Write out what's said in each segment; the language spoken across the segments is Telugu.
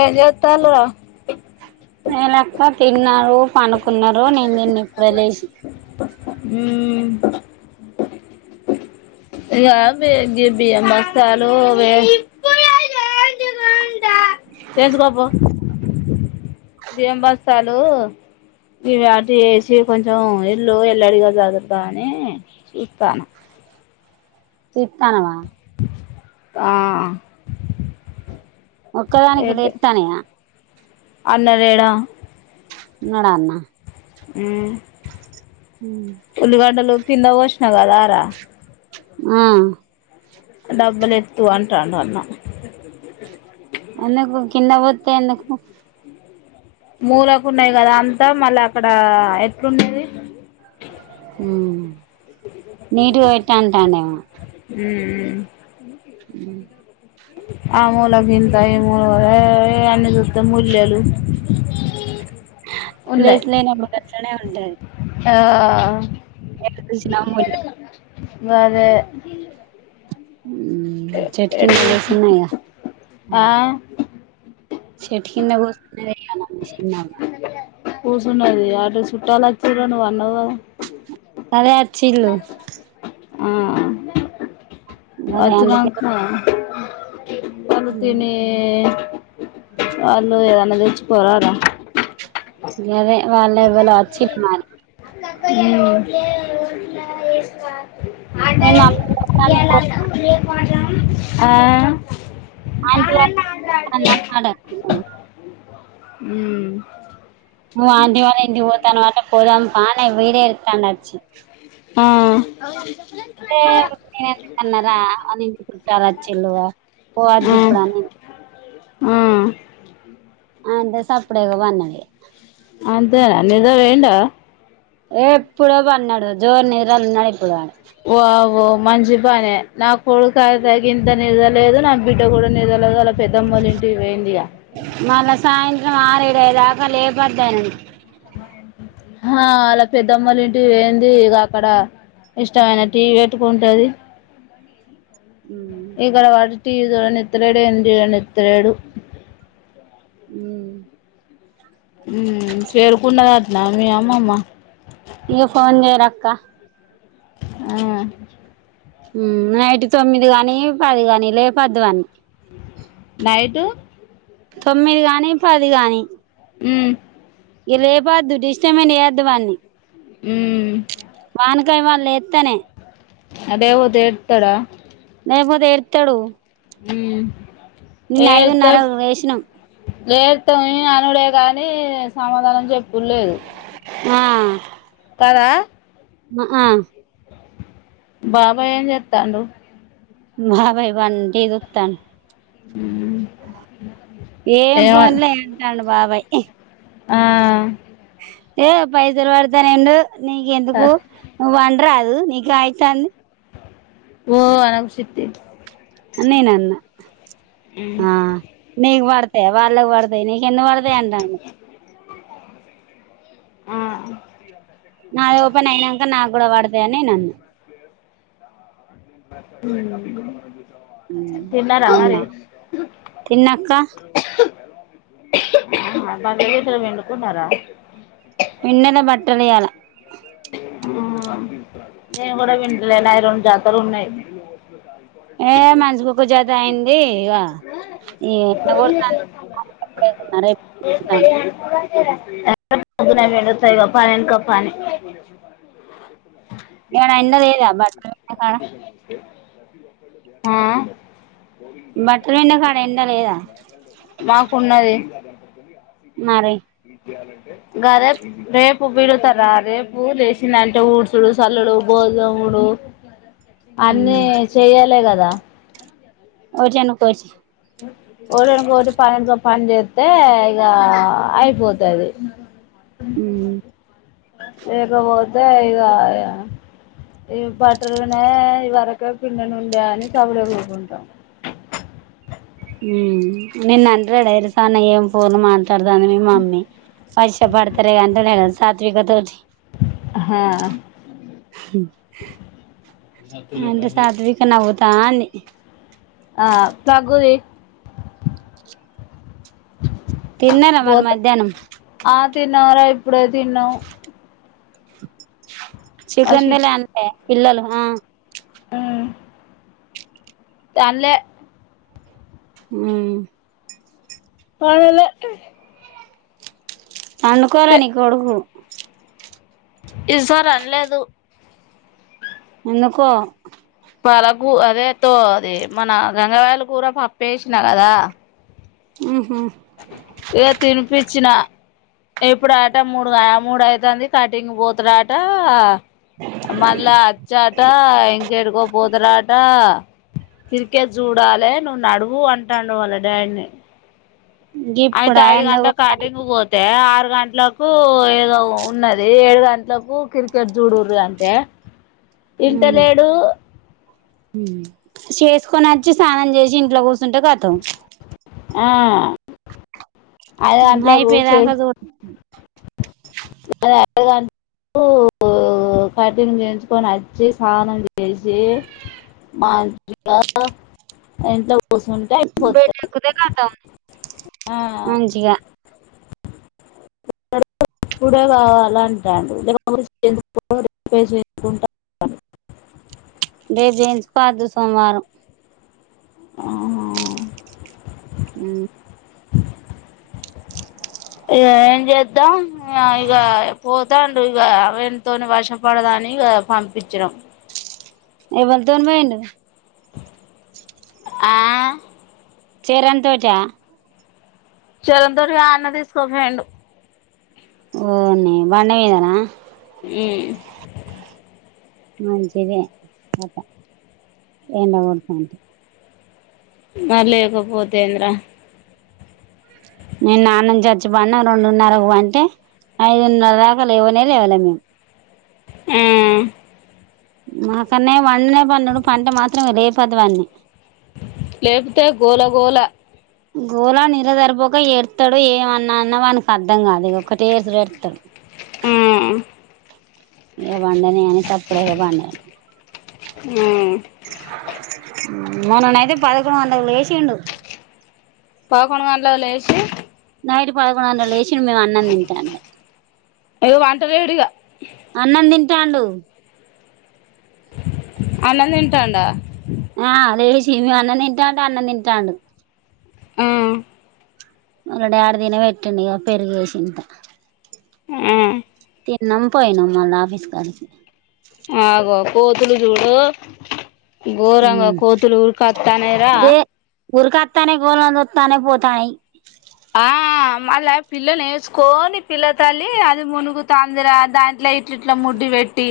ఏం చేత్తాలు రా నేనక్క తిన్నారు పనుకున్నారు నేను తిన్ని ఇప్పుడు ఎ లేసి యాబీ గ బి గిబియలు మసాలు లెస్ తెచ్చుకోపో బియ్యం బస్తాలు ఇవి ఆటి వేసి కొంచెం ఇల్లు ఇల్లుడిగా జగూదం అని చూస్తాన తితన్నావ ఆ ఒక్కదానికి లేస్తనాయ అన్నాలేడా ఉన్నడన్న ఉమ్ ఉల్లి వాడాలో కింద వోశ్ననవ్ కదా రా ఆ డబ్బులు ఎత్తు అడండా అన్న ఎందుకు కింద పోతే ఎందుకు మూలాకు ఉన్నాయి కదా అంతా మళ్ళీ అక్కడ ఎట్లుండది అమ్ నీరు పోయిట్టాంటానదేమో ఉమ్ అమ్ ఆ మూల ఇంత ఈ మూల అన్ని దత్త మూల్యలు ప్లేస్ లేనప్పుడు ఉంటే ఆ మేలో తీసి నార్మల్ గా పెట్టి అదే చఠకిని నువ్వు చూసిన వీసుకున్నా గా ఆ చెట్టు కింద కూర్చునే ఎక్కాల బస్తునే ఇన్నా వా కూర్సున్నది అటు చుట్టాలు వచ్చిడం ను వన్నవుదా అరే వచ్చిలు ఆ గదే అచ్చి అందుకే నాంక తను తినే అళ్ళు ఏదైనా తెచి పోరారా ఇ అదే వాళ్ళవలే అచ్చి మరి అమ్ అంట మేము అల్లం పోతాంది ఏళ పో లేక ఆ ఆంటి న ఉమ్ మో ఆంటి వాళ్ళు ఇంటికి పోతాను అటు పోదాం ప నేను విడియో ఇస్తాండు వచ్చి ఆ అే న ఎ అన్నారా అని చుట్టారా చెల్లువ ఆ పోవద్ది ఇప్పుడు అని ఆ అంటే సప్పుడేగా పన్నది అదే న నిజావేందో ఏ ఎప్పుడో బన్నాడు జోరు నిద్ర అన్నాడు ఇప్పుడు ఓవో మంచి పనే నా కోడుకాయ త ఇంత నిదలేదు నా బిడ్డ కూడా నిద్ర మళ్ళా సాయంత్రం ఆరు ఏడు అయ్యే దాకా లు వధనం ఆ ఆళ్ల పెద్దమ్మలు ఇంటి పోయింది ఇగ అక్కడ ఇష్టమైన టీ వీ పెట్టుకుంటది ఇక్కడ పడ్ టీ వీ చూడనిత్తలేడు ఏం చూడనిత్తలేడు మ్మ్ మ్మ్ చేరుకున్నదట్న మీ ఆ మ్మమ్మ కా ఆ మ్మ్ నైట్ తొమ్మిది కాని పది కాని లేపద్దు వాన్ని నైటు తొమ్మిది గాని పది గాని ఉమ్ ఏ లేపద్దు డిస్ [unintelligible] నీయ్యడ్డు వాన్ని ఊ కైమాలేత్తనే అదేవోదు ఏడుత్తాడా ఐపోతే ఏడుత్తాడు నిన్న ఐదున్నరకు వేసినం గేరుతోని అనుడే గానీ సమాధానం చెప్పుడు లేదు ఆ పారా మ ఆ బాబాయ్ ఏం చేత్తాండు బాబాయ్ బన్ టీ దూత్తాన్ [unintelligible] ఏం ఏమ ఫోన్లే ఏం కాను బాబయ్ ఆ ఏ పైసలు పడతయ్ నెండు నీకెందుకు నువ్ వండరా ఊ నీకు అయితంది ఓ ఆరం సిద్ధి ఆ నేనన్న ఆ నీక్ పడ్ తే వాళ్ళకు పడతాయి నీకు ఎందుకు పడతాయి అంటాండు ఆ నాది ఓపెన్ అయినాంక నాక్ కూడా పడతాయని నేను అన్నా మ్మ్ మ్మ్ అవునా తిన్నాక్క [inaudible] వెండుకున్నారా విన్నల బట్టల యాల నేను కూడా వింటలేయ నాయి రండు జా ఉన్నాయ్ ఏ మంచి కుక్క జత అయ్యింది ఇగ [unintelligible] ఇంకోపని కప్పాని నిన్న ఎండలేదా బట్ట ఆ ఆ బట్టలు పిండే కాడ ఎండ లేదా మాకున్నది తెయ మరిే గ రేపు రేపు బిడుతారా రేపు లేసిందంటే ఊడ్సుడు చల్లుడు గోధాముడు అన్నిీ చెయ్యాలి కదా ఓజాను కోచి ఒకటివెనుక ఒకటి పనిక పని చేస్తే ఇక అయిపోతాది మ్మ్ లేకపోతే ఇద ఇ బట్టలునే వరకే పిండిని ఉండే అని సబిడే ఊరుకుంటాం మ్ నిన్ను అంటాడా ఆయన సనా ఏం ఫోన్ మా దాని మీ మమ్మీ పరిశ్యా పడతారు కంట సాత్వికతోజి హా ఏంటి సాత్విక నవ్యు పానీ ఆ ప్రగుుది తిన్నార మరి మధ్యాహ్నం తినలేదు ఇప్పుడే తిన్నా చికెన్ బిర్యాని అంట పిల్లలు ఆ ఊ తన్లే మ్ ఏం లే పండుకోల నీ కొడుకు ఈ సారి అనలేదు ఎందుకో పాలకు అదే తో అది మన గంగవాయలు కూర పప్పేసిన కదా హ్మ్ ఏ తిను పిచ్చిన ఇప్పుడు ఆట మూడుగ మూడు ఐతంది కటింగ్ పోతడట మళ్ళ అచ రా ఇంకేడుకో పోతరాట క్రికెట్ చూడాలే నువ్వు నడువు అంటాండు వాళ్ళ డాడ్ ని. అయి గిప్పుడా ఎండ లోజై కటి కొడతాంది ను పోతే ఆరు గంటలకు ఏదో ఉన్నది ఏడు గంటలకు క్రికెట్ చూడరు అంటే ఇంట మ్మ్ లేడు చేసుకొని వచ్చి స్నానం చేసి ఇంట్లో కూర్చుంటే కతం ఆ ఐదు హ్మ్ గంటలకు చే అయిపోయేదాకా చు అది కటింగ్ చేంచుకొని అచ్చి స్నానం చేసి మంచిగా ఇంట్లో కూర్చుంటే అయిపోతది బెడ్ ఎక్కుతే కతం ఆ మంచిగా [unintelligible] ఇప్పుడే కావాల అంటాండు లేక పోతే రేపు చేయించుకోవద్దు సోమవారం హ హ హ్మ్ [unintelligible] ఇగ ఏం చేద్దాం ఇగ ఇగ పోత్ తాండు ఇంగ వీన్ తోని వశ పడదని ఇగా పంపించినం ఏవల్ తోని పోయిండు ఆ చరణ్ తోటా చరణ్ తోటి కాదు అన్న తీసుకున్ పోయిండు ఓ నీ బండి మీదన హ్మ్ మంచిదే అట్ట ఎండకొడుతుంటే మరి లేకపోతే ఏందిరా నిన్న ఆనుంచి వచ్చి పనము రెండున్నరకు పంటే ఐదున్నర దాకా లేవలే లేమి హ్మ్ మా కన్నయ్య పండనే పండడు పంటె మాత్రం లేపొద్దు వాన్ని లేపితే గోల గోళ గోలా నిద్ర సరిపోక ఏడతాడు ఏమన్నా అన్న వానికి అర్థం కాదు ఒకటే ఏడుసుడు ఎడతాడు [unintelligible] ఏ పండని అని ఇగా కాక్ సప్పుడిగా పాండ్ హ్మ్ హ్మ్ మననైతే పదకొండు గంటలకి లేసిండు పదకొండు గంటలకి లేసి నైట్ పదకొడు గంటలకు లేసిండు మేము అన్నం తింటాంటె, ఇగ వంటలేడిగా అన్నం తిం టాండు. అన్నందింటాండ? ఆ లేసి మేం అన్నం తింటాంటె అన్నం తింటాడు. అ వల్ల డాడి తినబెట్టిండు ఇగ పెరుగు ఏసి ఇంత. ఆ తిన్నం పోయినమ్, మళ్ళ ఆఫీస్ కాడికి. ఆగో కోతులు జూడు. గోరంగ ఉమ్ కోతులు ఉర్కత్తానయ్ రా. ఉర్కత్తానయ్ గోరంగ ఒత్తానయ్ పోతానయ్. ఆ మళ్ళా పిల్ల నేస్కోని పిల్ల తల్లి అది మునుగు తాందిర, దాంట్లే ఇట్లిట్ల ముడ్డి పెట్టి.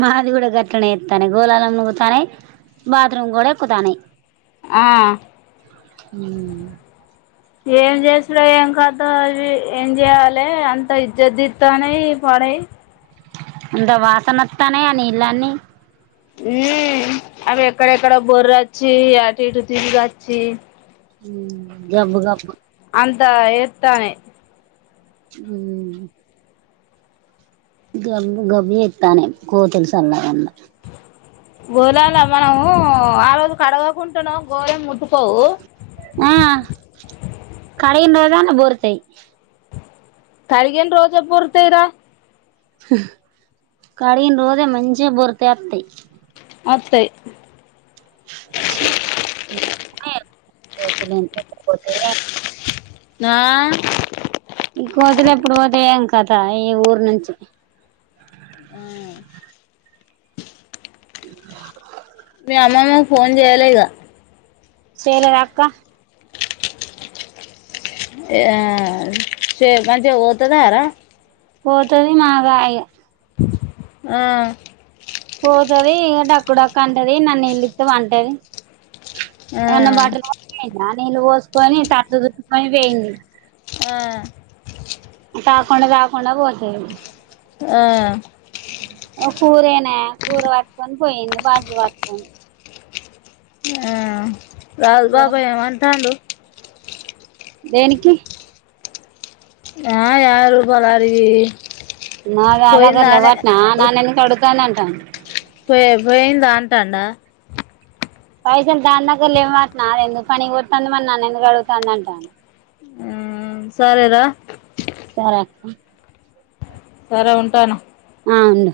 మాది గుడ గట్లనే త్తానయ్ గోళాలన్ను గుతానయ్, బాత్రూమ్ గుడా ఎక్కుతానయ్. ఆ ఉమ్ ఏం జేసుడో ఏం కథో అవి ఏం జేయాలే అంత ఇజ్జద్దీత్తానయ్ పడయి. అంత వాసన అత్తానయ్ ఆ నీళ్ళన్నీ. ఉమ్ అవి ఎక్కడెక్కడో బొర్రచ్చి అటు ఇటు తీరుగచ్చీ. గబ్బు గబ్బు అంతా ఏత్తానయ్. ఉమ్ గబ్బు గబ్బు జెత్తానయ్, కోతులు సళ్ళగుండ. గోలాల్ల మనము ఆ రోజు కడగకుంటనో గోలేం ముట్టుకోవు. ఆ కడిగిన్రోజూ అల్ల బోర్లుతయ్. కడిగిన్రోజే బొర్రుతయ్ రా. కడిగిన్రోజే మంచిగ బొర్రుతయ్ అత్తయ్. ఒత్తయ్. [inaudible] కోతులు ఇంట్లకిపోతే. ఆ ఈ కోతులు ఎప్పుడు పోతయో ఏం కథ ఈ ఊరు నుంచి? ఉమ్ మీ అమ్మమ్మకు ఫోన్ జేయలె ఇగ? చేయలేదక్క. ఆ చే మంచిగ పోతదార? పోతది మాగా ఇగ. ఆ పోతది ఇగ డక్కు డక్కు అంటది, ఇన్నన్ని నీల్లిత్తె పంటది. ఆ ఏవన్నా [unintelligible] నీళ్ళు పోసుకొని, తట్టు జుట్టుకొని పోయింది. ఆ కొన్ని గాకుండ బోతయ్. ఆ కూరేనాయే, కూర పట్టుకొని పోయింది బాటిల్ పట్కొని. ఆ లాల్ బాబాయ ఏ అంటాండు? దేనికినికి ఆ యారు బలారగి మ అలా గల వాట్న నాని కాడు దనంఅంటాడు పోయి పోయింది దా అంటాన్డా పైసలు దాన్ దగ్గర లేవన్టన్న అది ఎందుకు పని కి పోతుంది మరీ నన్ ఎందుకు అడుగుతుంది అంటాను ఉమ్మ్ సరేరా సరే అక్క సరే ఉంటాను ఆ ఉండు